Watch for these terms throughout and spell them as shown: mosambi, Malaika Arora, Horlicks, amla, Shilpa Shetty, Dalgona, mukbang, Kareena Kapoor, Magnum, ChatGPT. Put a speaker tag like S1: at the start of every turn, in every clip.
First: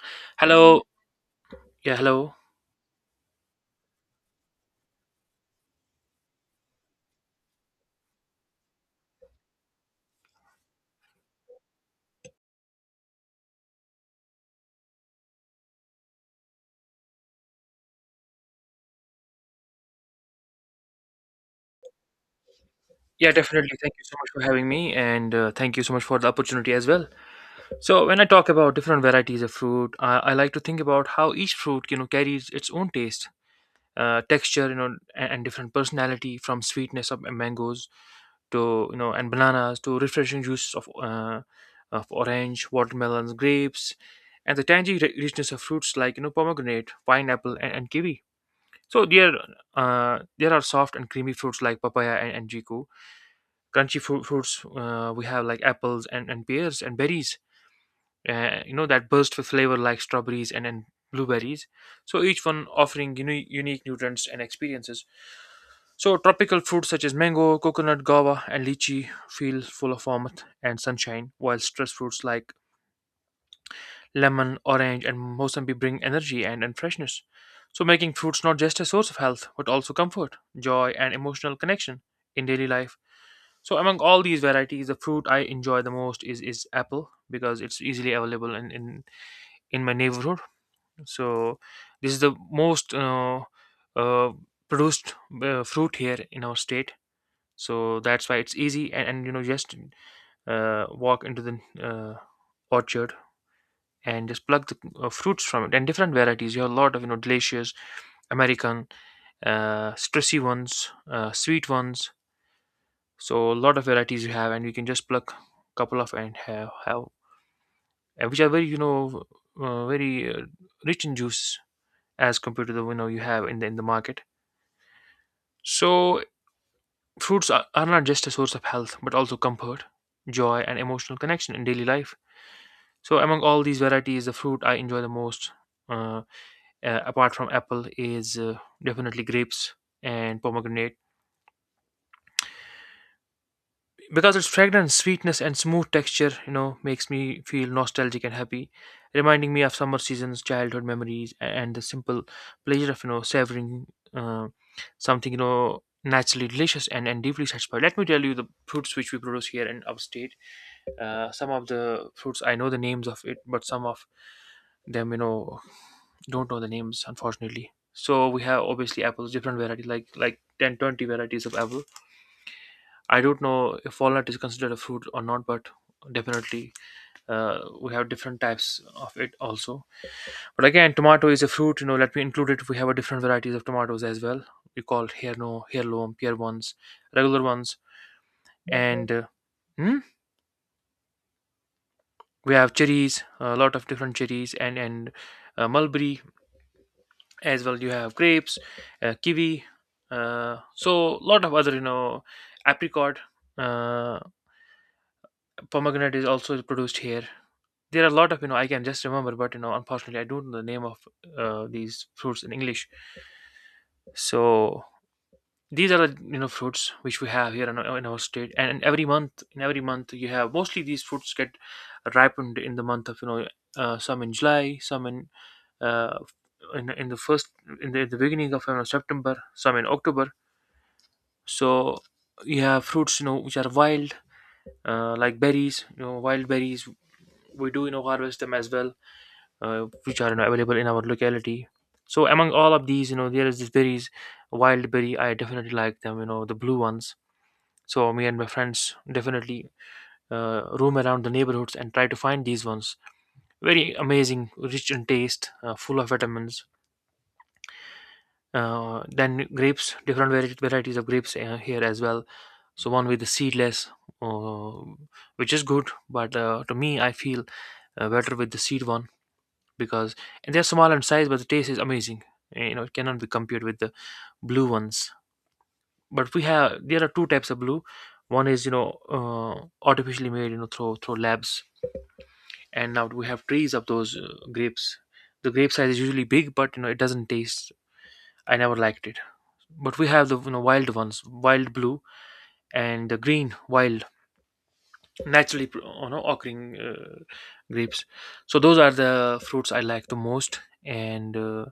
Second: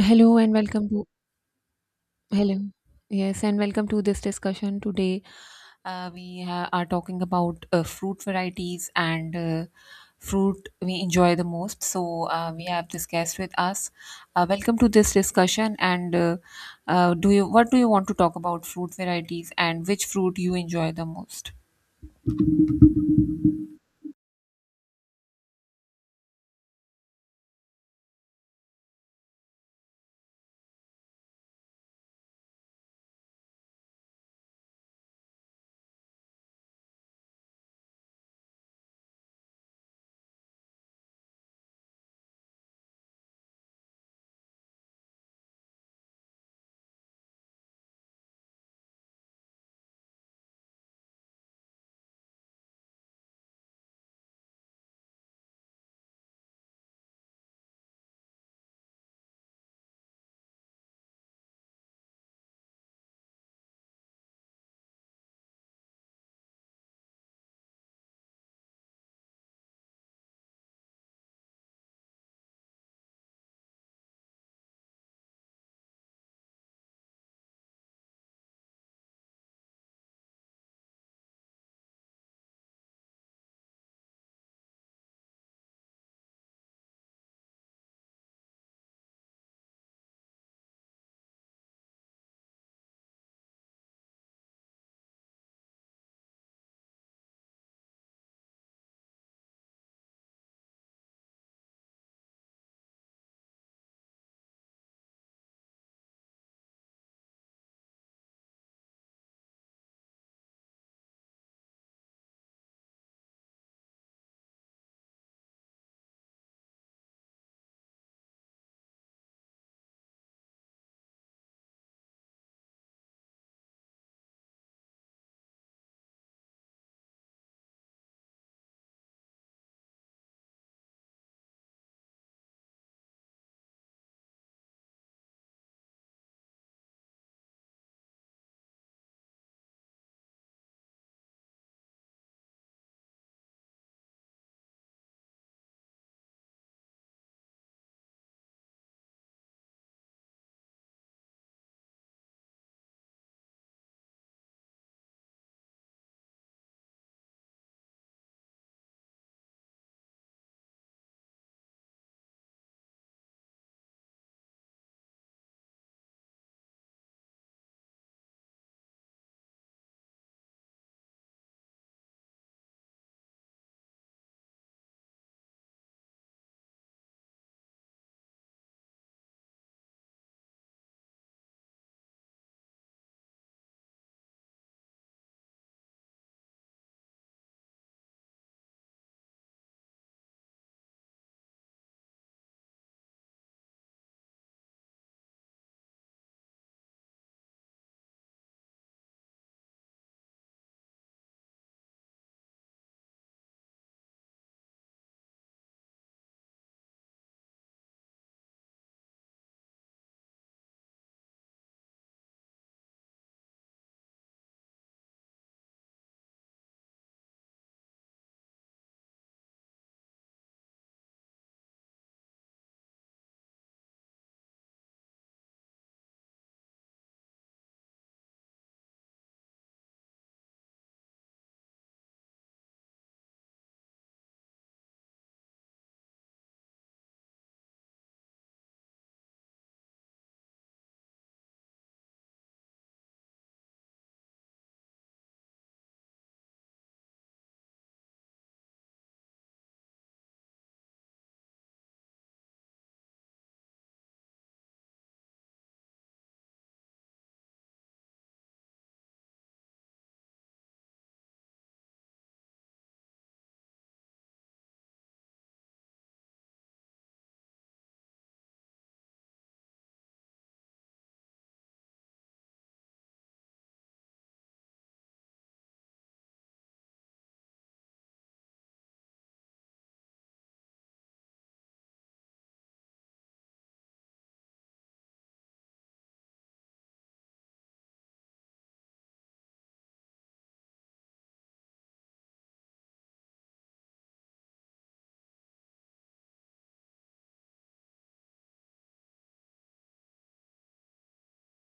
S1: Hello and
S2: Hello.
S1: welcome to
S2: Yeah, hello.
S1: hello. Yes, and welcome to this discussion today. We are talking about fruit varieties and fruit we enjoy the most. So we have this guest with us. Welcome to this discussion. And Do you what do you want to talk about fruit varieties and which fruit you enjoy the most?
S2: Yeah, definitely. Thank you so much for having me, and thank you so much for the opportunity as well. So, when I talk about different varieties of fruit, I like to think about how each fruit, carries its own taste, texture, and different personality, from sweetness of mangoes to and bananas, to refreshing juice of orange, watermelons, grapes, and the tangy richness of fruits like pomegranate, pineapple, and kiwi. So there are soft and creamy fruits like papaya and jiku. Crunchy fruits we have, like apples and pears and berries. That burst with flavor, like strawberries and blueberries. So each one offering unique nutrients and experiences. So tropical fruits such as mango, coconut, guava, and lychee feel full of warmth and sunshine, while stress fruits like lemon, orange, and mosambi bring energy and freshness. So, making fruits not just a source of health, but also comfort, joy, and emotional connection in daily life. So, among all these varieties, the fruit I enjoy the most is apple, because it's easily available in my neighborhood. So, this is the most uh, produced fruit here in our state. So that's why it's easy, and just walk into the orchard and just pluck the fruits from it, and different varieties. You have a lot of delicious American stressy ones, sweet ones. So a lot of varieties you have, and you can just pluck a couple of, and have and which are very very rich in juice, as compared to the, you have in the market. So fruits are not just a source of health, but also comfort, joy, and emotional connection in daily life. So among all these varieties, the fruit I enjoy the most, uh, apart from apple, is definitely grapes and pomegranate, because its fragrance, sweetness, and smooth texture, makes me feel nostalgic and happy, reminding me of summer seasons, childhood memories, and the simple pleasure of savoring uh, something naturally delicious and deeply satisfied. Let me tell you, the fruits which we produce here in our state. Some of the fruits I know the names of, it but some of them, don't know the names, unfortunately. So we have, obviously, apples, different variety, like 10, 20 varieties of apple. I don't know if walnut is considered a fruit or not, but definitely, we have different types of it also. But again, tomato is a fruit, let me include it. We have a different varieties of tomatoes as well. We call here, no, heirloom pear ones, regular ones, and hmm? we have cherries, a lot of different cherries, and mulberry as well. You have grapes, kiwi, so lot of other, apricot. uh, Pomegranate is also produced here. There are a lot of, I can just remember, but unfortunately I don't know the name of these fruits in English. So these are the, fruits which we have here in our state. And every month, you have, mostly these fruits get ripened in the month of, some in July, some in uh, in the first, in the beginning of, September, some in October. So you have fruits, which are wild, like berries, wild berries. We do, harvest them as well, which are, available in our locality. So among all of these, there is this berries, wild berry, I definitely like them, the blue ones. So me and my friends definitely roam around the neighborhoods and try to find these ones. Very amazing, rich in taste, full of vitamins. Then grapes, different varieties of grapes here as well. So one with the seedless, uh, which is good, but to me I feel better with the seed one, because, and they're small in size, but the taste is amazing. Eh, it cannot be compared with the blue ones. But we have, there are two types of blue. One is, uh, artificially made, through labs. And now we have trees of those grapes. The grape size is usually big, but it doesn't taste, I never liked it. But we have the, wild ones, wild blue and the green wild, naturally occurring grapes. So those are the fruits I like the most. And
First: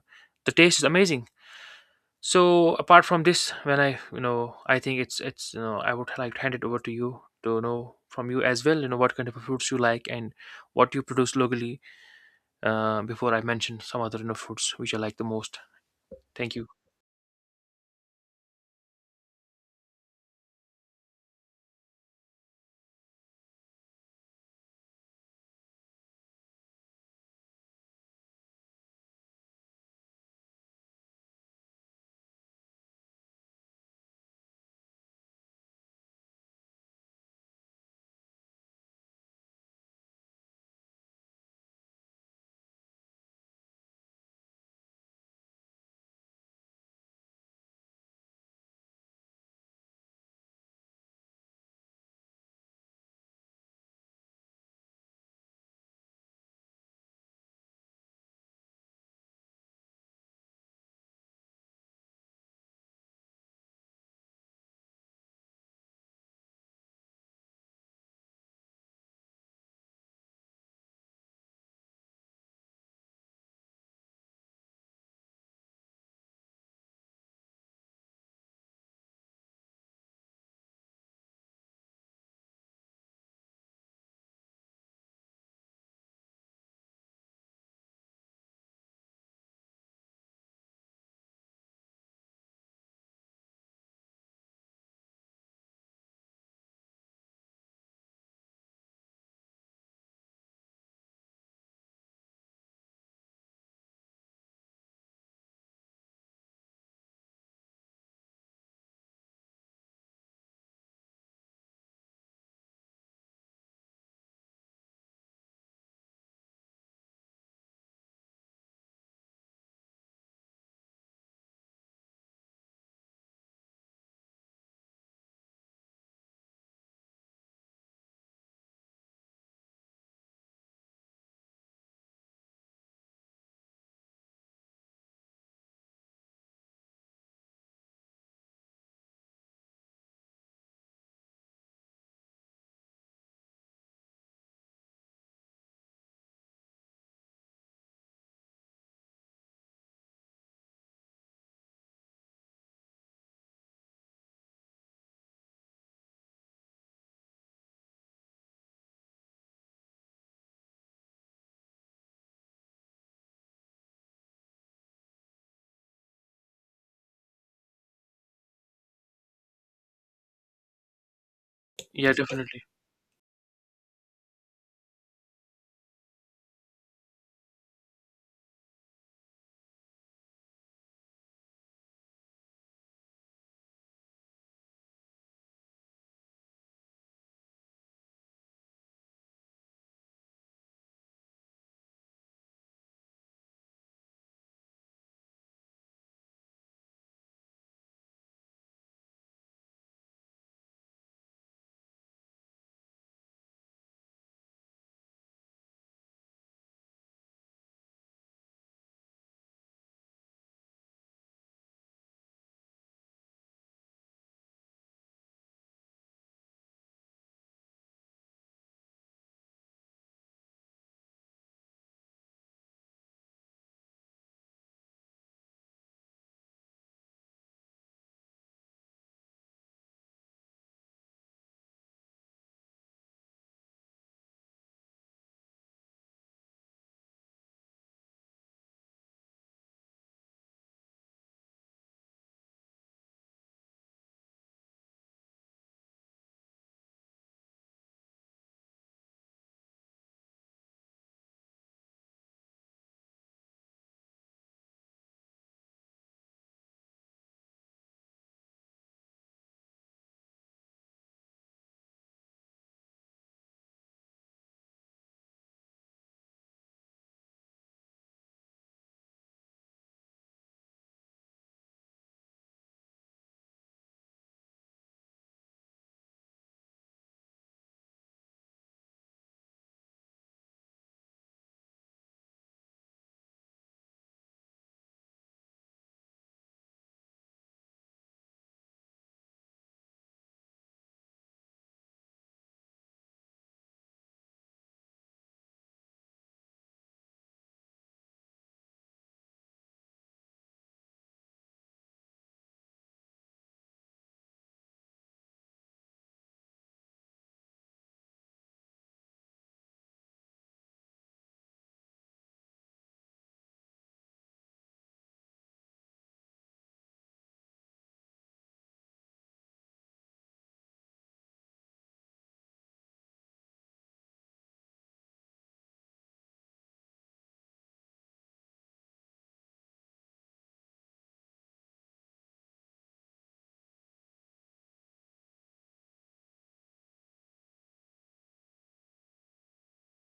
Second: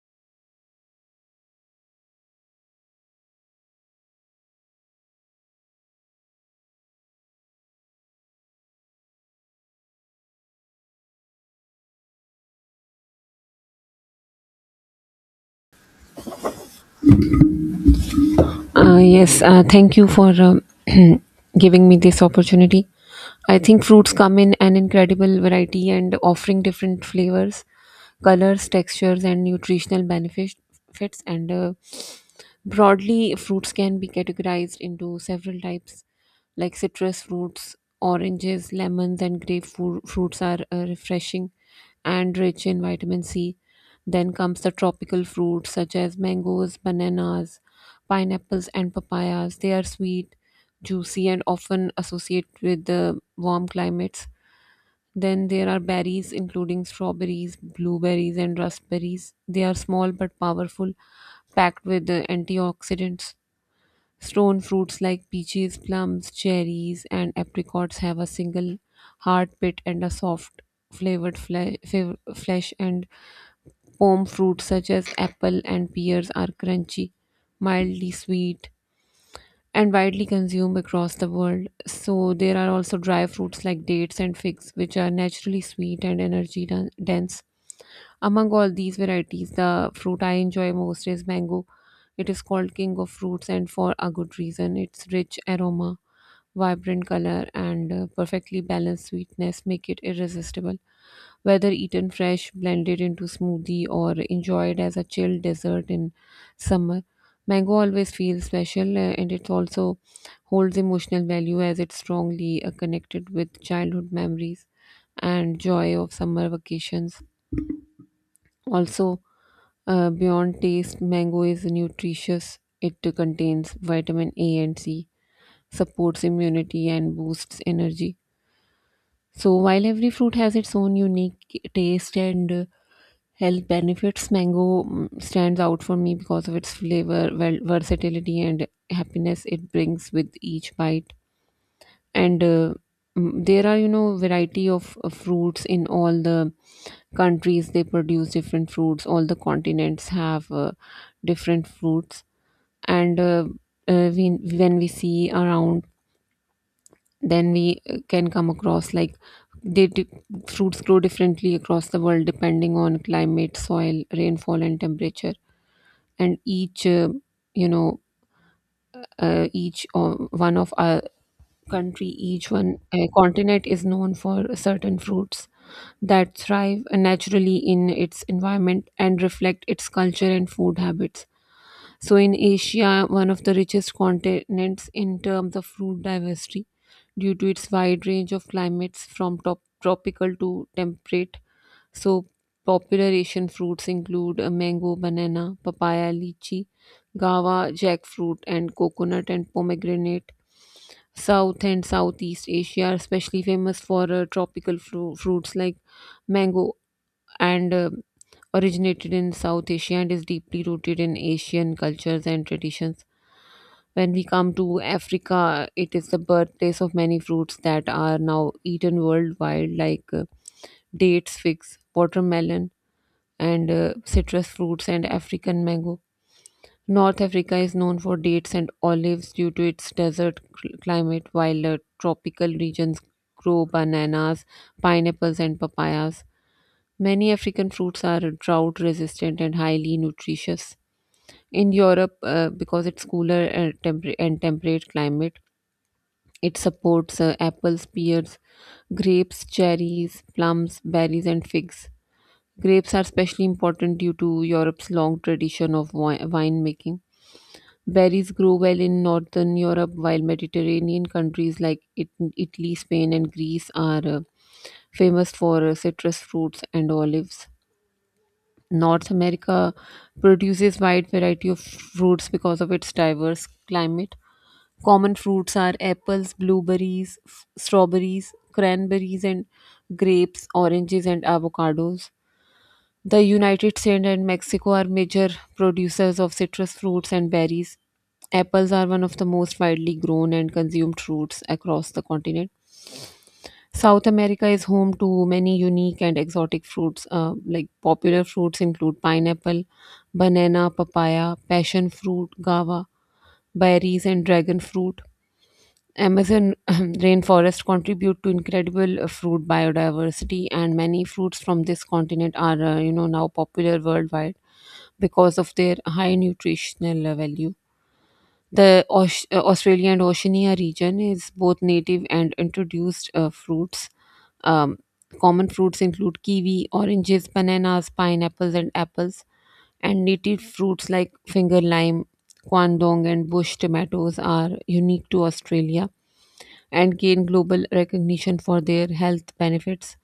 S2: the taste is amazing. So apart from this, when I, I think it's I would like to hand it over to you, to know from you as well, what kind of fruits you like and what you produce locally. Before I mention some other, fruits which I like the most. Thank you.
S1: Yes, thank you for giving me this opportunity. I think fruits come in an incredible variety and offering different flavors, colors, textures, and nutritional benefits. Fits. And Broadly, fruits can be categorized into several types, like citrus fruits, oranges, lemons, and grapefruit fruits are refreshing and rich in vitamin C. Then comes the tropical fruits such as mangoes, bananas, pineapples, and papayas. They are sweet, juicy, and often associated with the warm climates. Then there are berries, including strawberries, blueberries, and raspberries. They are small but powerful, packed with antioxidants. Stone fruits like peaches, plums, cherries, and apricots have a single hard pit and a soft flesh, and palm fruits such as apple and pears are crunchy, mildly sweet, and widely consumed across the world. So there are also dry fruits like dates and figs, which are naturally sweet and energy dense. Among all these varieties, the fruit I enjoy most is mango. It is called king of fruits, and for a good reason. Its rich aroma, vibrant color, and perfectly balanced sweetness make it irresistible. Whether eaten fresh, blended into smoothie, or enjoyed as a chilled dessert in summer, mango always feels special, and it also holds emotional value as it's strongly connected with childhood memories and joy of summer vacations. Also, beyond taste, mango is nutritious. It contains vitamin A and C, supports immunity, and boosts energy. So, while every fruit has its own unique taste and health benefits, mango stands out for me because of its flavor, well, versatility, and happiness it brings with each bite. And uh, there are, you know, variety of fruits in all the countries. They produce different fruits. All the continents have different fruits. And uh, when we see around, then we can come across like they di- fruits grow differently across the world depending on climate, soil, rainfall, and temperature, and each you know each one of our country
S2: Yeah,
S1: each
S2: definitely.
S1: one continent is known for certain fruits that thrive naturally in its environment and reflect its culture and food habits. So in Asia, one of the richest continents in terms of fruit diversity due to its wide range of climates from top tropical to temperate, so popular Asian fruits include mango, banana, papaya, lychee, guava, jackfruit, and coconut and pomegranate. South and Southeast Asia are especially famous for tropical fruits like mango, and originated in South Asia and is deeply rooted in Asian cultures and traditions. When we come to Africa, it is the birthplace of many fruits that are now eaten worldwide, like dates, figs, watermelon, and citrus fruits and African mango. North Africa is known for dates and olives due to its desert climate, while tropical regions grow bananas, pineapples, and papayas. Many African fruits are drought resistant and highly nutritious. In Europe, because it's cooler and temperate climate, it supports apples, pears, grapes, cherries, plums, berries, and figs. Grapes are especially important due to Europe's long tradition of winemaking. Berries grow well in northern Europe, while Mediterranean countries like Italy, Spain, and Greece are famous for citrus fruits and olives. North America produces wide variety of fruits because of its diverse climate. Common fruits are apples, blueberries, strawberries, cranberries and grapes, oranges and avocados. The United States and Mexico are major producers of citrus fruits and berries. Apples are one of the most widely grown and consumed fruits across the continent. South America is home to many unique and exotic fruits. Like, popular fruits include pineapple, banana, papaya, passion fruit, guava, berries, and dragon fruit. Amazon rainforest contribute to incredible fruit biodiversity, and many fruits from this continent are, you know, now popular worldwide because of their high nutritional value. The Australia and Oceania region is both native and introduced fruits. Um, Common fruits include kiwi, oranges, bananas, pineapples, and apples. And native fruits like finger lime, guandong, and bush tomatoes are unique to Australia and gain global recognition for their health benefits.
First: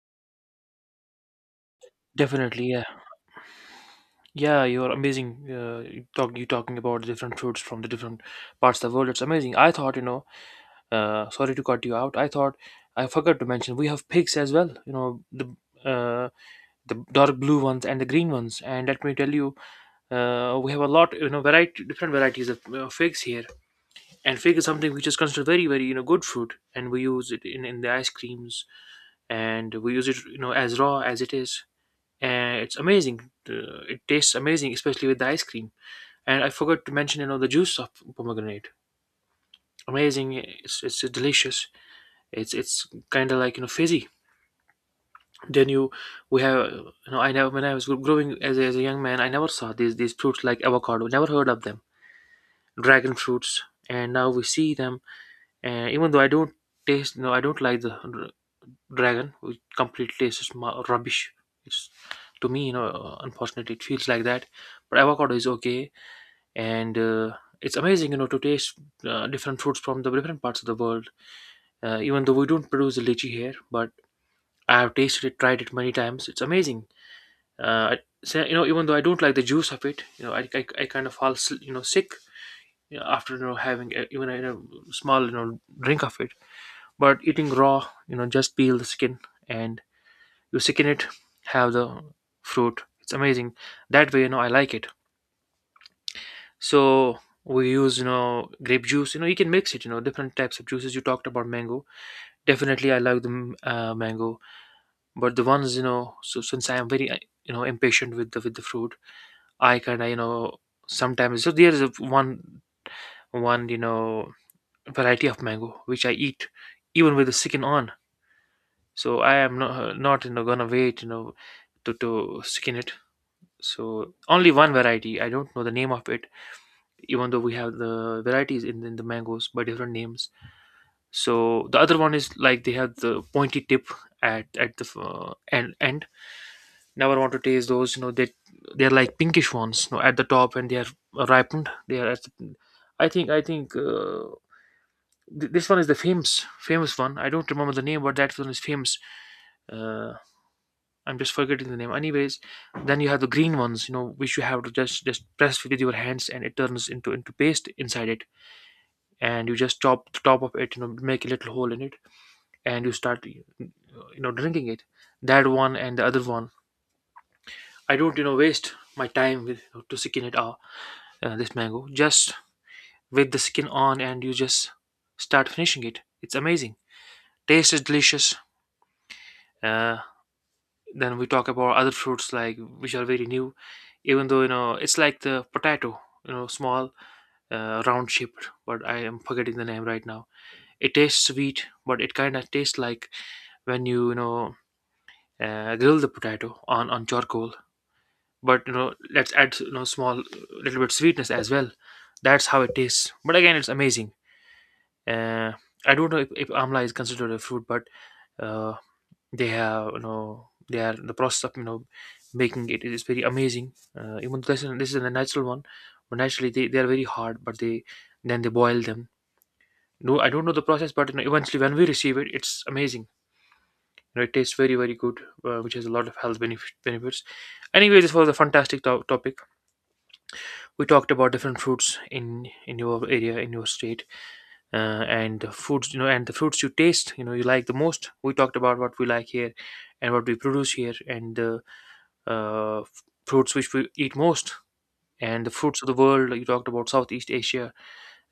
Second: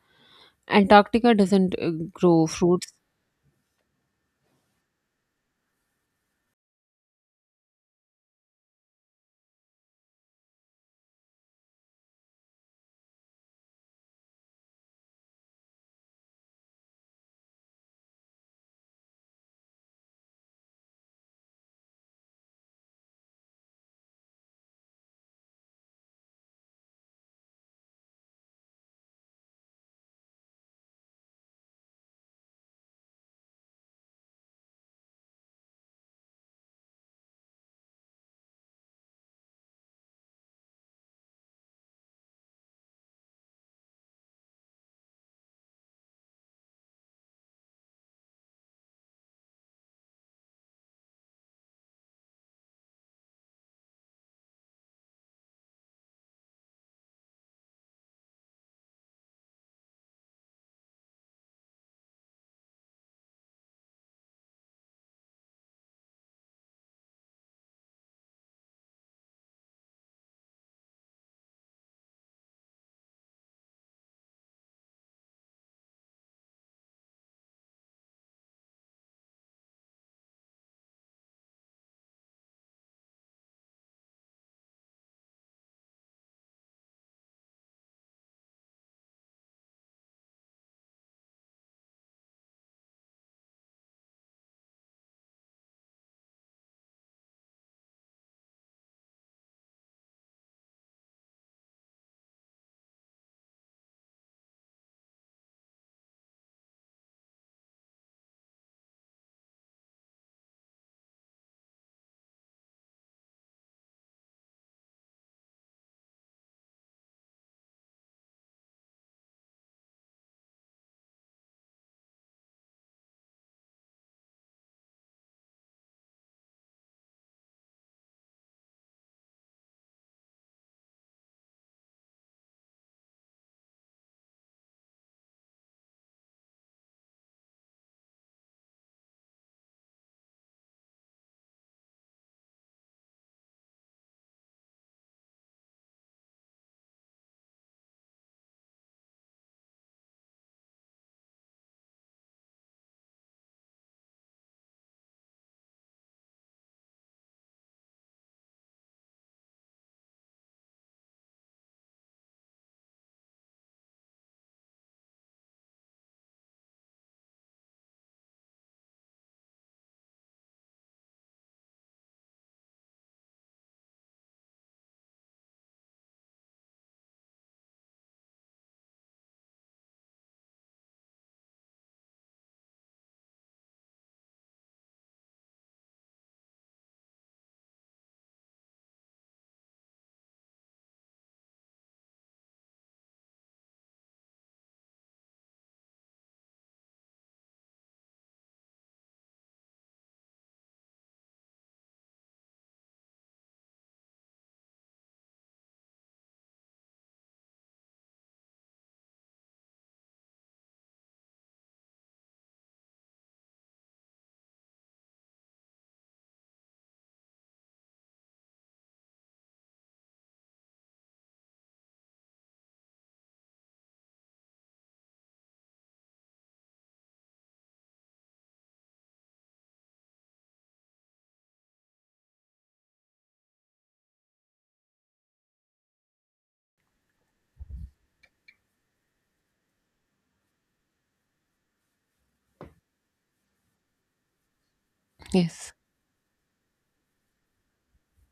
S1: Antarctica doesn't grow
S2: Definitely, yeah.
S1: fruits.
S2: Yeah, you're amazing. You talking about different fruits from the different parts of the world. It's amazing. I thought, sorry to cut you out. I thought, I forgot to mention, we have pigs as well. You know uh, the dark blue ones and the green ones. And let me tell you, we have a lot, variety, different varieties of figs here. And fig is something which is considered very, very, good fruit. And we use it in the ice creams, and we use it, as raw as it is. And it's amazing. It tastes amazing, especially with the ice cream. And I forgot to mention, the juice of pomegranate. Amazing. It's delicious. It's kind of like, fizzy. Then you, we have, I never, when I was growing as a young man, I never saw these fruits like avocado, never heard of them. Dragon fruits, and now we see them. And even though I don't taste, no, I don't like the dragon, which completely tastes rubbish. It's, to me, unfortunately, it feels like that. But avocado is okay. And it's amazing, to taste different fruits from the different parts of the world. Even though we don't produce the lychee here, but I have tasted it, tried it many times. It's amazing. Uh, I, so, even though I don't like the juice of it, I kind of fall, sick, after, having a, even a, small, drink of it. But eating raw, just peel the skin, and you sicken it, have the fruit. It's amazing. That way, I like it. So we use, grape juice. You can mix it. Different types of juices. You talked about mango. Definitely, I like the mango. But the ones, so since I am very, impatient with the fruit. I kind of, sometimes, so there is a one, variety of mango which I eat, even with the skin on. So I am not gonna wait, to skin it. So only one variety, I don't know the name of it, even though we have the varieties in the mangoes by different names. So the other one is like, they have the pointy tip at the end. Never want to taste those. They, they're like pinkish ones. At the top, and they are ripened. They are. At the, I think, this one is the famous one. I don't remember the name, but that one is famous. Uh, I'm just forgetting the name. Anyways, then you have the green ones. Which you have to just press with your hands, and it turns into paste inside it. And you just chop the top of it. Make a little hole in it, and you start, drinking it. That one and the other one. I don't, waste my time with, to seeking it out. This mango, just with the skin on, and you just start finishing it. It's amazing. Taste is delicious. uh, then we talk about other fruits, like which are very new. Even though, it's like the potato, small, round shaped, but I am forgetting the name right now. It tastes sweet, but it kind of tastes like when you know grill the potato on charcoal. But let's add, small, little bit sweetness as well. That's how it tastes, but again, it's amazing. Uh, I don't know if amla is considered a fruit, but uh, they have, they are, the process of, making it is very amazing. Even though this is a natural one, but naturally they are very hard. But they, then they boil them. No, I don't know the process, but eventually when we receive it, it's amazing. It tastes very, very good, which has a lot of health benefits. Anyway, this was a fantastic topic. We talked about different fruits in your area, in your state, and the foods, and the fruits you taste, you like the most. We talked about what we like here, and what we produce here, and the fruits which we eat most, and the
S1: Yes.
S2: fruits of the world. You talked about Southeast Asia,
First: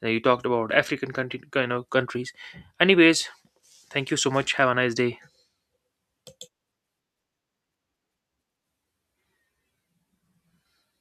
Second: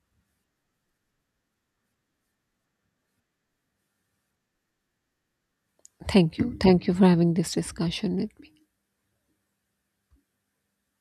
S2: and you talked about African countries. Anyways, thank you so much. Have a nice day.
S1: Thank you. Thank you for having this discussion with me.